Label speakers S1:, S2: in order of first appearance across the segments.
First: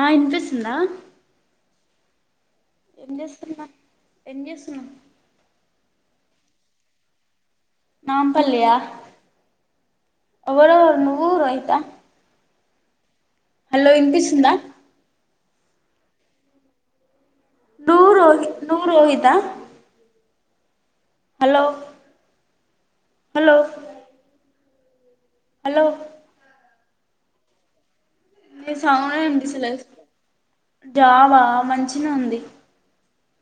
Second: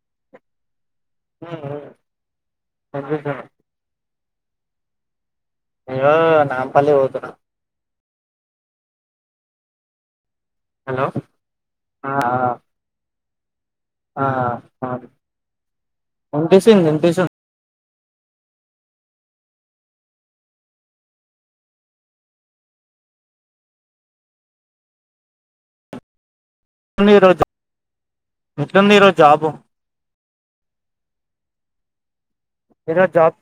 S1: ఆ వినిపిస్తుందా ఏం చేస్తున్నా ఏం చేస్తున్నావు
S2: నేను నాంపల్లి పోతున్న
S1: నాంపల్లి హ ఎవరెవరు
S2: హలో
S1: నువ్వు రోహిత హలో
S2: ఆహా
S1: ఇనిపిస్తుందా
S2: ఆహా ఓకే వినిపిస్తుంది వినిపిస్తుంది
S1: నువ్వు రుహి నువ్వు రోహిత హలో హలో హలో
S2: ఎట్లుంది ఈరోజు
S1: నీ
S2: ఎట్లుంది ఈరోజు
S1: సౌండే
S2: జాబు
S1: వినిపిస్తలేదు జాబా మంచినే ఉంది
S2: ఈరోజు జాబ్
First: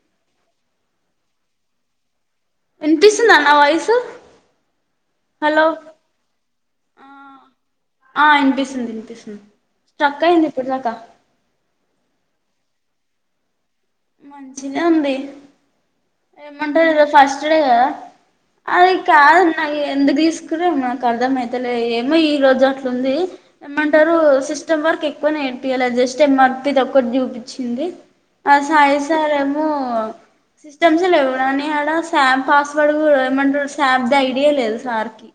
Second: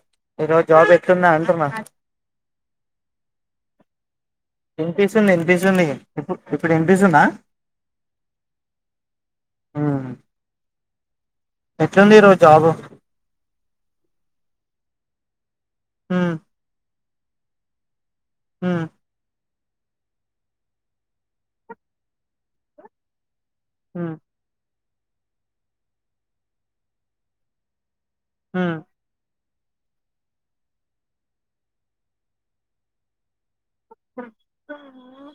S2: ఈరోజు జాబ్ ఎట్లుంది అంటున్నా
S1: వినిపిస్తుందా నా వాయిస్
S2: వినిపిస్తుంది
S1: హలో
S2: వినిపిస్తుంది ఇప్పుడు ఇప్పుడు వినిపిస్తుందా
S1: ఆ వినిపిస్తుంది వినిపిస్తుంది స్టక్ అయింది ఇప్పటి దాకా
S2: ఎట్లుంది ఈరోజు జాబు
S1: మంచిగానే ఉంది
S2: హ్మ్
S1: ఏమంటారు ఈరోజు ఫస్ట్ డే కదా
S2: హ్మ్
S1: అది కాదు అ అవి ఎందుకు తీసుకున్నారో నాకు అర్ధంయితలే ఏమో ఈ రోజు అట్లుంది
S2: హ్మ్
S1: ఏమంటారు సిస్టమ్ వర్క్ ఎక్కువ నేర్పియలే జస్ట్ ఎమ్ ఆర్ పి ఒకటి చూపించింది
S2: హ్మ్
S1: పైసలు ఏమో నో సిస్టం ముందు లేవునే ఆడ సామ్ పాస్వర్డ్ ఏమంటారు శాబ్ద ఐడియా లేదు సార్ కి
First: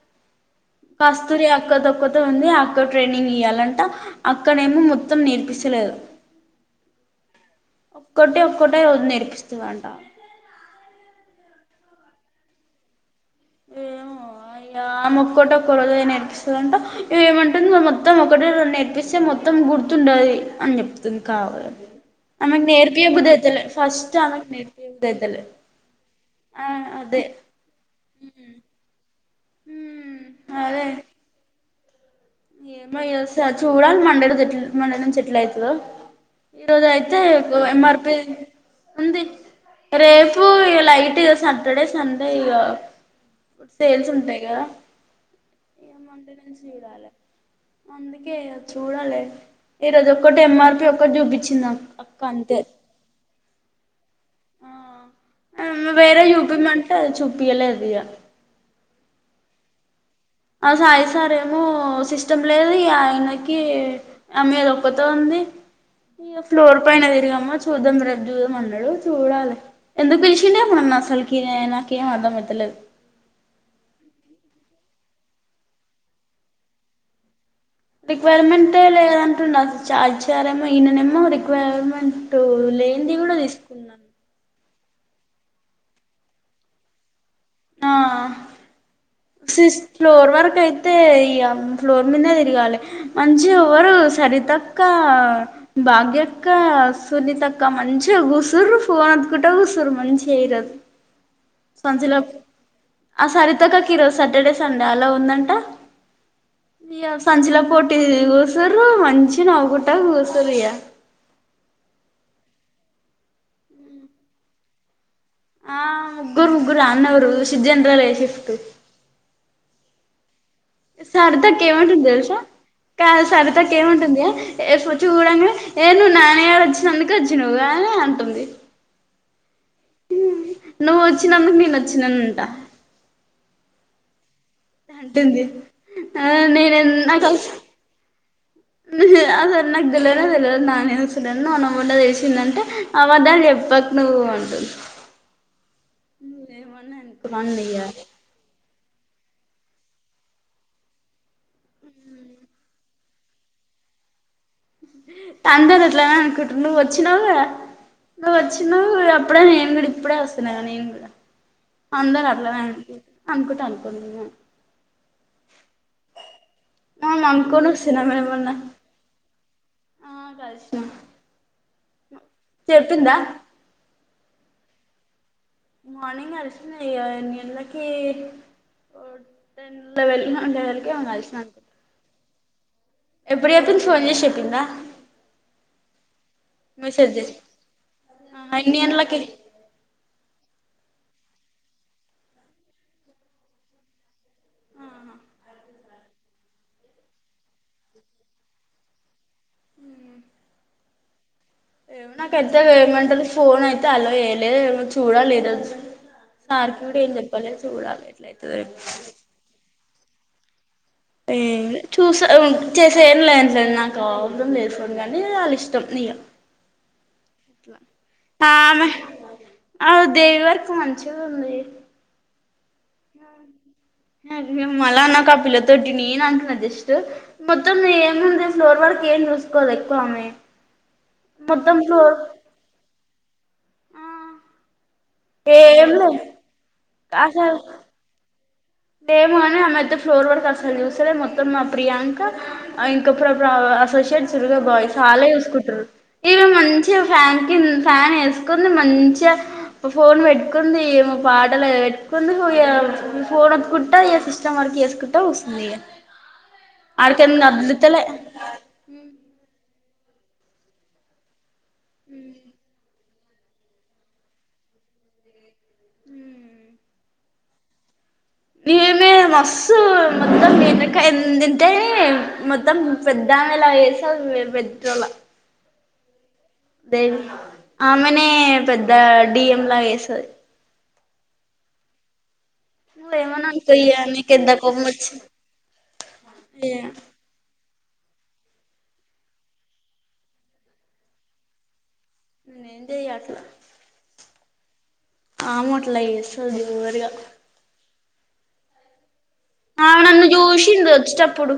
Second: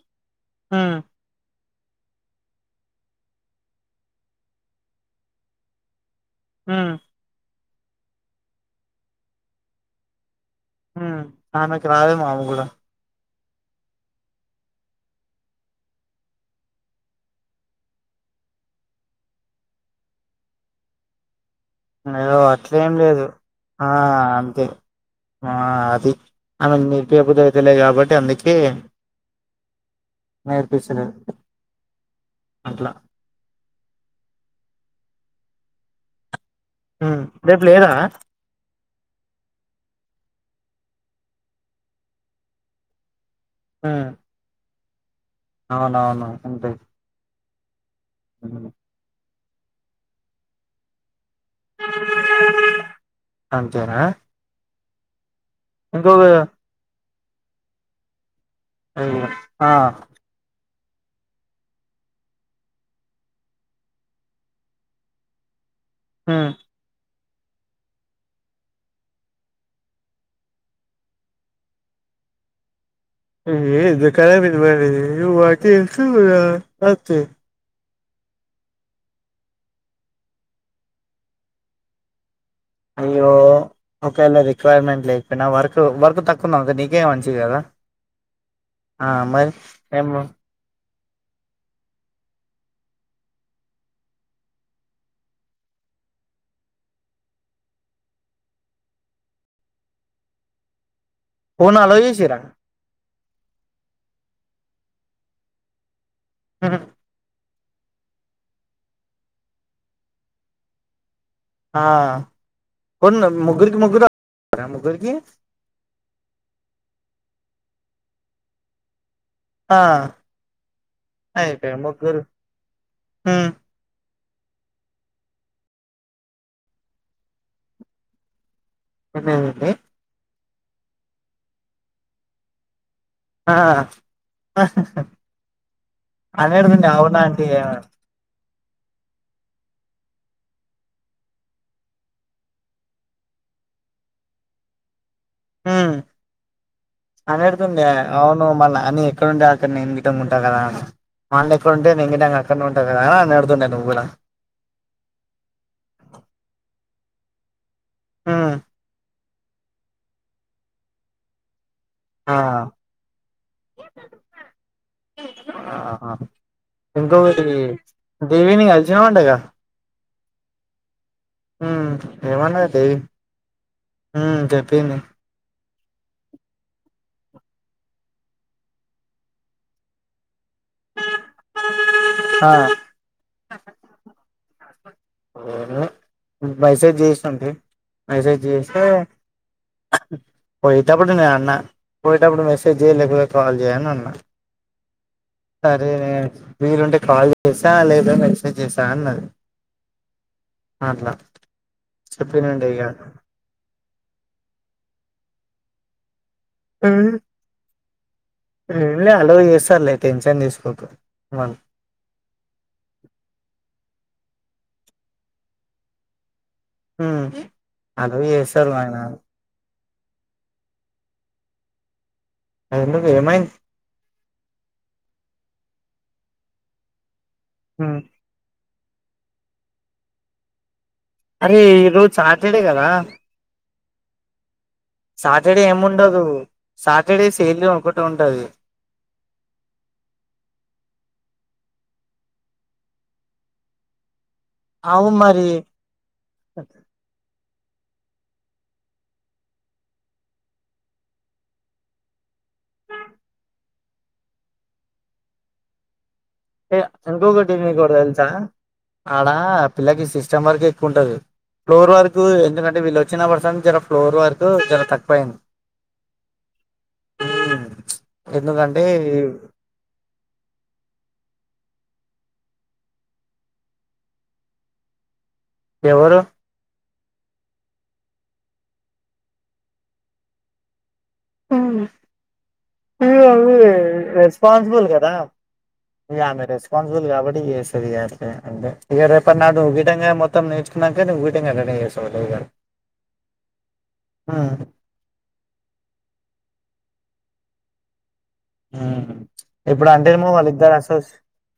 S2: హ్మ్
S1: కస్తూరి ఒక్క ఒక్కతే ఉంది అక్క ట్రైనింగ్ ఇయ్యాలంట అక్క నేమో మొత్తం నేర్పిస్తలేదు
S2: అహ
S1: ఒక్కటి ఒక్కటే రోజు నేర్పిస్తదంట
S2: హు అమెకి రాదేమో అవి కూడా
S1: అయ్యో ఆమె ఒక్కటి ఒక్క రోజే నేర్పిస్తదంట ఏమంటుంది మొత్తం ఒకటే రోజు నేర్పిస్తే మొత్తం గుర్తు ఉండది అని చెప్తుంది కావాలని
S2: అయ్యో అట్లేమ్ లేదు ఆ
S1: ఫస్ట్ ఆమెకు
S2: అంతే
S1: నేర్పియ బుద్ధి అయితలే
S2: ఆ అది
S1: ఆ
S2: ఆమెకు నేర్పియో
S1: అదే
S2: బుద్ధి అయితలేదు కాబట్టి అందుకే
S1: హు
S2: నేర్పిస్తారు
S1: ఏమో ఇగ వస్త చూడాలి మండే రోజు ఎట్లా మండే నుంచి ఎట్ల అయితదో ఈరోజు అయితే
S2: ఉమ్
S1: ఒక
S2: రేపు
S1: ఎమ్
S2: లేదా
S1: ర్ పి ఉంది రేపు ఇగ లైట్ గా సాటర్డే సండే ఇగ ఇప్పుడు
S2: ఉమ్
S1: సేల్స్ ఉంటాయి కదా ఇగ
S2: అవునవును
S1: మండే నుంచి
S2: ఉంటాయి
S1: చూడాలే అందుకే ఇగ చూడాలి ఈరోజు ఒక్కటి ఎమ్ ర్ పి ఒక్కటి చూపిచ్చింది చ్చిన అక్క అంతే
S2: అంతేనా
S1: ఆమె
S2: ఇంకొక
S1: వేరే చూపించమంటే చూపియ్యలేదు ఇగ
S2: అయ్యో ఆ
S1: ఆ సాయి సార్ ఏమో సిస్టం లేదు ఇగా ఆయనకీ అమ్మేదొక్కతే ఉంది. ఇగ
S2: ఉమ్
S1: ఫ్లోర్ పైన తిరగం ఏమో చూద్దం రేప్ చూద్దం అన్నడూ చూడాలె. ఎందుక్ పిలిషిండేమో నన్నసల్కీ ఏమొ నాకేమ్ అర్థం ఐతలేద్
S2: ఏ ద కరది మ ఇకే ఎసు అంతే [inaudible]
S1: రిక్వైర్మెంటే లేదంటుండు అస్ చారి చారేమో ఈయననేమో రిక్వైర్మెంట్ లేనిది
S2: అయ్యో
S1: కూడా తీసుకున్నాను
S2: ఒకేలా రిక్ రిక్వైర్మెంట్ లేకపోయినా వర్క్ వర్క్ తక్కువుంది అనుకో నీకే మంచిది గదా.
S1: ఆ
S2: ఆ మరి
S1: సిస్
S2: ఏమో
S1: ఫ్లోర్ వర కై తే ఇగా ఫ్లోర్ మీదనే తిరగాలె. మంచిగ ఎవ్వరూ సరితక్కా భాగ్యక్కా, సునీతక్క మంచిగ కూసుర్రు ఫోన్ ఒత్తుకుంట కూసుర్రు మంచిగ ఈ రోజు.
S2: ఫోన్ అల్లో చేశిన్రా.
S1: ఆ సరితక్కకీ ఈరోజు సాటర్డే, సండే అలవు ఉందంట. ఇగ సంచిలో పొట్టిదిది కూసుర్రూ మంచిగ నవ్వుకుంటా కూసుర్రు ఇంతగా.
S2: ఆ ఫోన్ ముగ్గురికి ముగ్గురు [inaudible] ముగ్గురికీ.
S1: ఆ ముగ్గురు ముగ్గురు ఆన్నే ఉర్రు షిఫ్ట్ జెనరల్ షిఫ్టు.
S2: ఆ
S1: సరితక్క
S2: అయిపోయారు
S1: ఏమంటుంది
S2: ముగ్గురు
S1: తెల్సా, కాద్
S2: ఉమ్
S1: సరితక్క ఏమంటుందీ ఎఫ్ చూడంగనే ఏ నువ్వు నానిగాడు వచ్చినందుకే వచ్చినవ్ గదనే అంటుంది.
S2: [unintelligible]
S1: నువ్వు వచ్చినందుక్ నేను వచ్చిననంట.
S2: ఆ
S1: అంటుంది ఆ నేను
S2: అనేడ్దుండే అవునాంటీ ఆ
S1: అసల్ నాక్ తెల్వనే తెల్వద్ నాని వస్తుండనీ నోనో! ! ! ! ! ! ! ! ! ! చేశిందంటే. అబద్దాల్ చెప్ప పక్ నువ్వు అంటుంది.
S2: హ్ము
S1: ఏమన్నా అనుకున్నాను ఇగ
S2: అనేడ్దుండే అవును మా నాని ఎక్కడుంటే అక్కడ నేన్ గిట్టం ఉంటా గదా అని. మా అన్న ఎక్కడుంటే నేన్ గిటంగా అక్కడనే ఉంట గదా అనేడ్దుండే నువ్వు గూడా.
S1: వచ్చినవ్వు గదా, నువ్
S2: ఉమ్
S1: వచ్చినవ్వూ ఇగ అప్పుడే నేన్ గూడా ఇప్పుడే వస్తున్న గదా నేను గూడా. అందరు
S2: ఆ
S1: అట్లనే అనుకుంటురు అనుకుంటే అనుకోని ఏం గాద్
S2: ఆ
S1: మేము
S2: ఇంకొకటి ఇదీ
S1: అనుకోని వస్తున్నాం మేమన్నా
S2: దేవిని కలిసినవంటగా.
S1: ఆ కల్శినా
S2: ఊ ఏమన్నది దేవి. ఊ చెప్పంది.
S1: మార్నింగ్ కలిశినా ఇగా ఎన్ని గంటలకీ ఓ టెన్ లెవల్ ఇహా ఔన్ లెవల్కే ఏమొ కల్శినా అనుకుంట. ఎప్పుడు చెప్పంది ఫోన్ చేశి చెప్పిందా.
S2: అవును బైసేజ్
S1: మెసేజ్
S2: చేస్
S1: చేసి
S2: నుంచీ. మెసేజ్
S1: ఆహా ఎన్ని
S2: చేస్తే
S1: గంటలకి
S2: పొయ్యేటప్పుడు నేన్ అన్నా పొయ్యేటప్పుడు మెసేజ్ చేయి లేకపోతే కాల్ చేయి అని అన్నా. సరే నే వీలుంటే కాల్ చేస్తా లేదా మెసేజ్ చేస్తా అన్నది. అట్లా
S1: ఏమో నాకైతే
S2: చెప్పినండి ఇగ
S1: ఏమంటరు ఫోన్ అయితే అలవ్ చెయ్యలేదు ఏమో చ్ చూడాలి ఈరోజు సార్కి గూడా ఏం చెప్పాలేద్ చూడాలి. ఎట్లయితదో
S2: ఇది ఏం లే అల్లవు చేస్తరు లే టెన్షన్ తీసుకోకు. వాళ్ళు
S1: ఏంలే చూస్తా అవు చేసే ఏం లేన్సర్ నాకూ సాయంత్రం లేద్ ఫోన్ గానీ వాళ్ళిష్టం ఇగా
S2: ఊ అలవు చేస్తరు అయినా గాని
S1: ఆవు దేవి వర్కు మంచిగుంది.
S2: అదెందుకు ఏమైంద్
S1: మేమలా నాకు ఆ పిల్లతోటి న అకు నా జస్ట్ మొత్తం
S2: ఉమ్,
S1: ఏముంది ర్ వరకు ఏం చూసుకోదు ఎక్కువ ఆమెమె
S2: అరే ఈరోజు సాటర్డే కదా సాటర్డే ఏమి
S1: ఏం లేదు
S2: ఉండదు సాటర్డే శైలి ఒకటి ఉంటది
S1: మ కాని ఆమె అయితే ఫ్లోర్ వర్క్ అసలు చూసారే మొత్తం మా ప్రియాంక ఇంక అసోసియేట్ చురుగా బాయ్
S2: అవు
S1: చాలా
S2: మరి
S1: చూసుకుంటారు ఇవి మంచిగా ఫ్యాన్ ఫ్యాన్ వేసుకుని మంచిగా ఫోన్ పెట్టుకుంది ఏమో పాటలు పెట్టుకుంది ఫోన్ వతుకుంటా ఏ సిస్మ్ వరకు చేసుకుంటా కుస్తుంది ఈగ
S2: ఏ చం గడద ఎసా ఆడా పిల్లకి సిస్టమ్ వర్క్ ఎక్కువ ఉంటది ఫ్లోర్ వర్క్ ఎందుకంటే వీళ్ళచ్చ వ చిన పడుసంల ఫ్లోర్ వరకు చాలా తక్కువ అయింది హ
S1: నమే మస్ మ మీనకాయ ఎందింత అంటే మొత్తం పెద్దాన్న ఇలా వేస పెట్టోల
S2: ఎవరు
S1: దేవి ఆమెనే పెద్ద డిఎంలా చేస్తది నువ్వేమని
S2: అ
S1: అనుకో ఇగ నీకెంత కోపం
S2: రెస్పాసిబల్ కదా
S1: వచ్చింది
S2: ఇయామె
S1: ఇగ
S2: రెస్పపాన్సిబల్ కాబటి చే ఇక రేప నా ను్ విటంగా మొత్తం నేచున్నాక వింగా రెడీ చేస్తా
S1: చేయ అట్లా
S2: ఆ
S1: ఆమో చేస్తది ఓవర్ గా
S2: ఆ
S1: ఆమె నన్ను చూసింది వచ్చేటప్పుడు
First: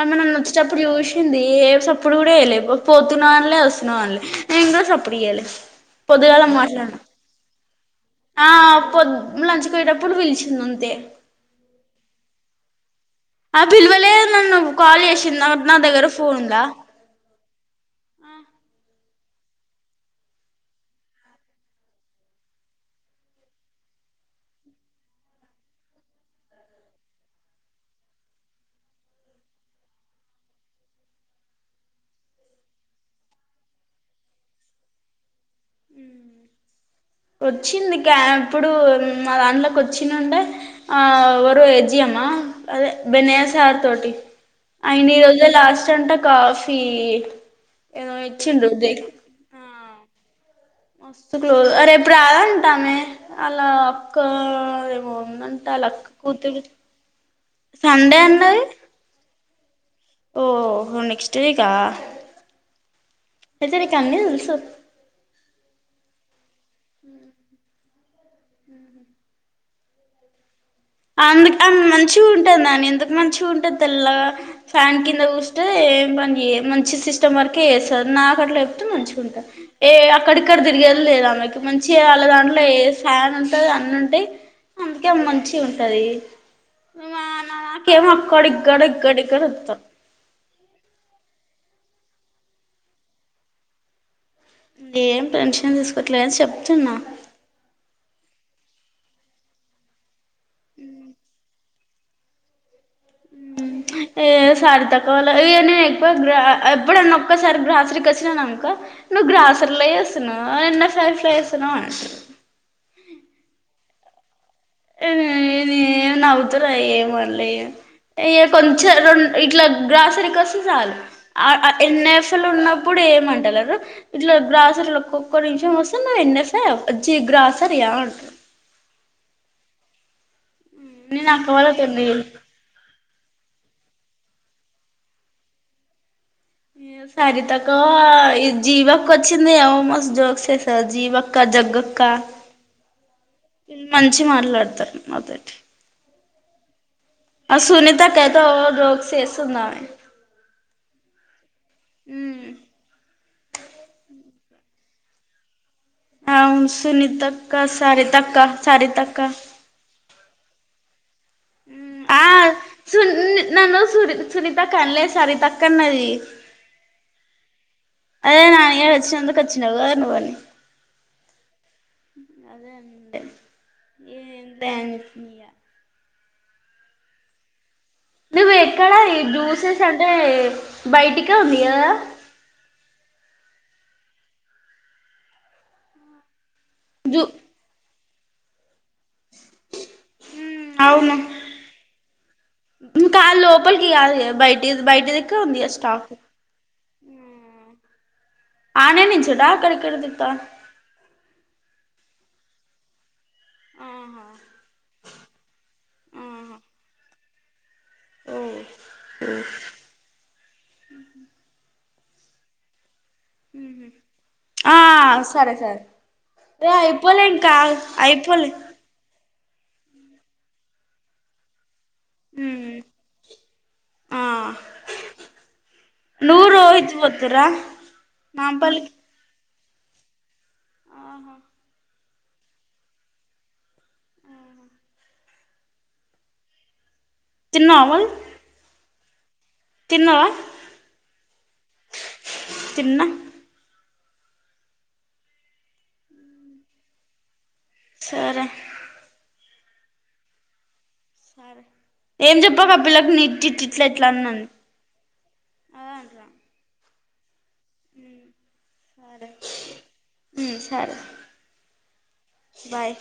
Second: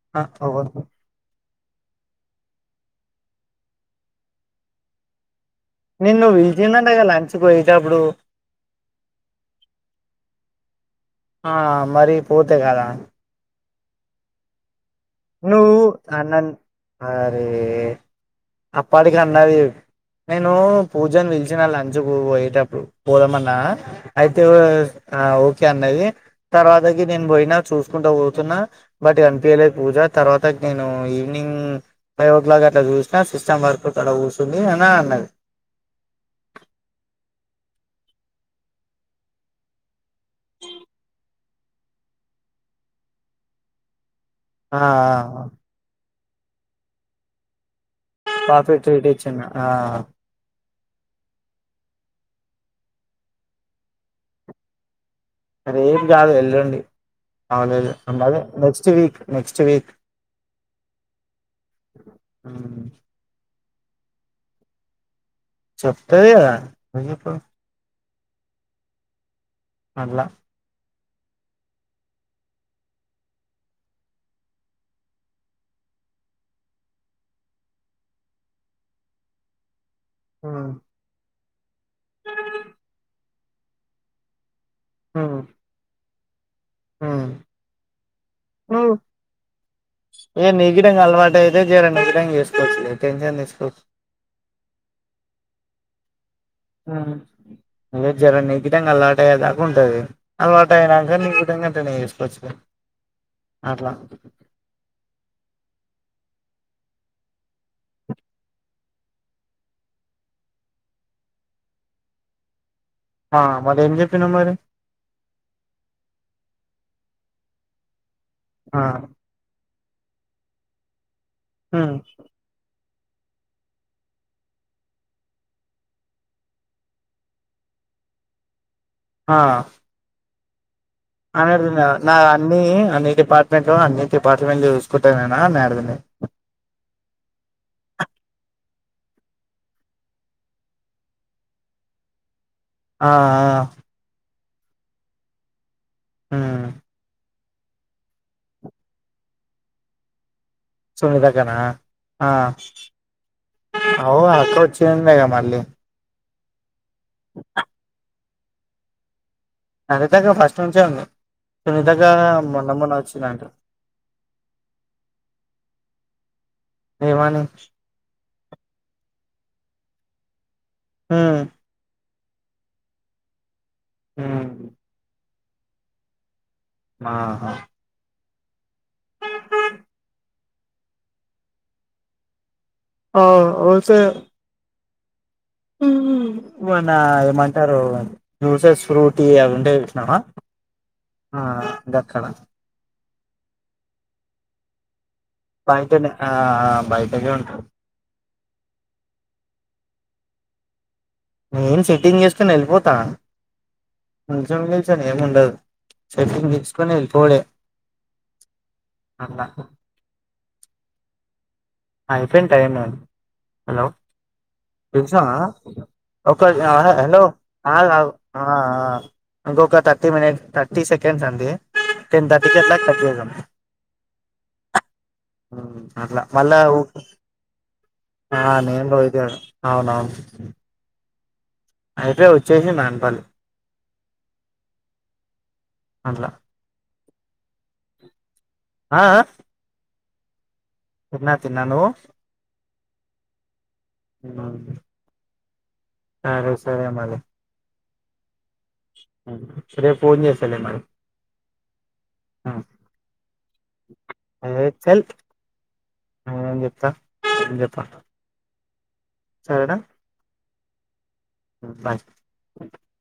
S1: ఆమె
S2: ఆ
S1: నన్ను వచ్చేటప్పుడు చూసింది ఏ సప్పుడు కూడా వ వెయాలలే పోతున్నా అనలే వస్తున్నా అనలే ఇంకా సప్పుడువయ్యాలి
S2: నిన్న నువ్వు విలిచిందం లంచ్కి పోయేటప్పుడు
S1: ఆ పొద్ లంచ్కి యేటప్పుడు పిలిచింది అంతే
S2: ఆ మరి పోతే కదా
S1: ఆ పిల్వలే నన్ను కాల్ చేసింది నా
S2: నువ్వు
S1: దగ్గర
S2: అన్న
S1: ఫోన్ ఉందా
S2: అరే అప్పటికి అన్నది నేను పూజను పలిచిన లంచ్ కు పోయేటప్పుడు పోదామన్నా అయితే ఆ ఓకే అన్నది తర్వాతకి నేను పోయినా చూసుకుంటా పోతున్నా బట్ కనిపిలే పూజ తర్వాత నేను ఈవినింగ్ ఫైవ్ ఓ క్లాక్ అట్లా చూసినా సిస్టమ్ వర్క్ అక్కడ కూర్చంది అని అ అ
S1: వచ్చింది క ఇప్పుడు మా దాంట్లోకి వచ్చినంటే ఆవరో ఎజియమ్మా అదే బెన్సాయా సార్ తోటి
S2: ఆ
S1: అయిన్ని ఈ రోజు లాస్ట్ అంటా కాఫీ ఏదో ఇచ్చిండు
S2: పాఫెట్ టీచ్చన్నా ఆ
S1: వస్తు క్లో రేపు రాద అంటామే అలా అక్క ఏమో ఉందంట వాళ్ళ
S2: అరేం
S1: అక్క
S2: కాదు
S1: కూతురు
S2: వెళ్ళండి అవలేదు
S1: సండే
S2: అ అదే
S1: అన్నది
S2: నెక్స్ట్ వీక్ నెక్స్ట్ వీక్
S1: ఓ హ నెక్స్ట్ వీక్ ఆ ఐతే నీక్ అన్ని తెలుసు
S2: చెప్తది కదా ఎందుకు
S1: హ
S2: అట్లా
S1: అందుకు అ మంచి ఉంటుందాని ఎందుకు మంచిగా ఉంటాంది తెల్ల ఫాన్ కింద కూూస్తే పని మంచి సిస్టమ్ వరకే చేస్తారు నా అట్లో చెప్తూ మంచిగా ఉంటుంది ఏ అక్కడిక్కడ
S2: ఉమ్
S1: తిరిగేది లేదుామెకి మంచిగా వాళ్ళ దాంట్లో ఏ ఫ్యాన్ ఉంటుంది అన్న ఉంటాయి అందుకే
S2: ఉమ్
S1: మంచి ఉంటది నా
S2: ఉమ్
S1: నాకేమో కొడిక్
S2: నువ్వు
S1: గడిక్ గడిక్ అని వత్తర్
S2: [unintelligible] చేసుకోవచ్చు లే టెన్షన్ తీసుకోక్
S1: ఏం పెన్షన్ తీసుకోవట్లే గాని చెప్
S2: మ్మ్ జరం నీగిటంగా అల్లాటయ్యే దాకా ఉంటది. అలవాటు అయినంక నీకు గుటంగ అట్లనే చేసుకోవచ్చు గా అట్ల
S1: ఏ సరితక్క వాళ్ళ ఇయెన్ని ఎక్కువ గ్రా ఎప్పుడన్నా ఒక్కసారి గ్రాసురికి వచ్చిననుకో నువ్ గ్రాసర్లో చేస్తున్నవా ఎన్నొ ఫ్రైస్లో చేస్తున్నవా అంటరు
S2: ఆ మరి ఏం చెప్పినవ్ మరి
S1: నే నవ్వుతరు ఏమండ్లే ఇగ ఇగ
S2: ఆ
S1: కొంచెం రెం ఇట్లా గ్రాసరీ కొస్తే చాలు అ అ
S2: ఉమ్
S1: ఎన్ ఎఫ్ లు ఉన్నప్పు అప్పుడు ఏమంటలేరు ఇట్లా గ్రాసరి ఒక్క నిమిషం వస్తే నువ్ ఎన్ ఎఫా ఛీ గ్రాసరీ రా అడుగుతు
S2: హాఁ
S1: నేను అక్క
S2: అనేదుండే
S1: వాళ్ళతోని
S2: నా అన్ని అన్ని డిపార్ట్మెంట్లు అన్ని డిపార్ట్మెంట్లు చూసుకుంటున అనేడిదుండే
S1: సరితక్కా ఈ జీవక్క వచ్చింది ఆమ మస్త్ జోక్సేస్తది జీవక్క, జగ్గక్ క
S2: ఆ
S1: ఈళ్ళు మంచిగ మాట్లాడతరు నాతోటి.
S2: మ్మ్
S1: ఆ సునీతక్కైతే ఓ జోక్స్ ఏస్తుందామె.
S2: సునీతక్కనా ఆ అవ్వు వచ్చిండే గా మళ్ళీ
S1: ఆ సునీతక్క సరితక్క సరితక్క
S2: సరితక్క ఫస్ట్ నుంచే ఉంది.
S1: మ్
S2: సునీతక్క
S1: ఆఁ
S2: మొన్న మొన్న
S1: సున్
S2: వచ్చిందంట
S1: నన్ను సుని సునితక్క అన్లేద్ సరితక్కన్నది.
S2: ఏమని
S1: అదే నాని గాడు వచ్చినందుకు వచ్చినవ్ కదా నువ్వని
S2: మ్మ్
S1: అదే అనుండే
S2: ఉమ్
S1: ఏంలే అని చెప్పిన ఇగ
S2: ఆ హాఁ
S1: నువ్ ఎక్కడ ఈ జ్యూసెస్ అంటే బయటికే ఉంది కదా
S2: ఆఁ అవుట్ సైడే మ్మ్ మొన్న
S1: జూ
S2: ఏమంటరు జ్యూసెస్ ఫ్రూటీ అవి ఉండే చూశినవా ఆ గక్కడ.
S1: ఇం క లోపలికి కాదిగ బైటి
S2: బయటనే ఆ ఆ బయటనే ఉంటది
S1: ఆనే నించుంటవా అక్కడిక్కడ తిప్పుతవా
S2: నేను సెట్టింగ్ చేసుకొని ఎళ్ళిపోతా
S1: ఆహా
S2: నిల్చోని గిల్చోని ఏం ఉండదు సెటింగ్
S1: ఆహా
S2: తీసుకొని ఎళ్ళిపోవుడే.
S1: ఓ
S2: అట్ల అయిపోయింది టైము
S1: హ్మ్ హు
S2: తెలుసా ఒక
S1: ఏ
S2: ఆ హలో
S1: అయిపోలే ఇంకా
S2: ఆ
S1: అయిపోలే
S2: ఆ ఇంకొక థర్టీ మినిట్ థర్టీ సెకండ్స్ అండి. టెన్
S1: ఉమ్
S2: తర్టికట్ల కట్ చేద్దం.
S1: ఆ
S2: మ్ అట్ల
S1: నువ్వు
S2: మళ్ళా
S1: రోహిత్ పోతుర్రా
S2: ఆ నేను
S1: నాంపల్లికి
S2: రోహితే ఉన్నం అవునవును.
S1: ఆహా
S2: అయితే వచ్చేసెయ్ నాంపల్లి అట్ల
S1: తిన్నవా మరి
S2: ఆ ఆఁ
S1: తిన్నవా
S2: తిన్న తిన్న నువ్వు
S1: తిన్న
S2: తిన్నానండి సరే సరే మరి
S1: సరే
S2: సరే ఫోన్ చేస్తలే మరి
S1: సరే ఏం చెప్పావు పిల్లకి నీ ఇట్ ఇట్లా ఎట్లా అంది
S2: ఏ చల్ నేనేం చెప్పా ఏం చెప్పలేదు
S1: సరే
S2: సరేనా
S1: ఉమ్ సరే
S2: బాయ్
S1: బాయ్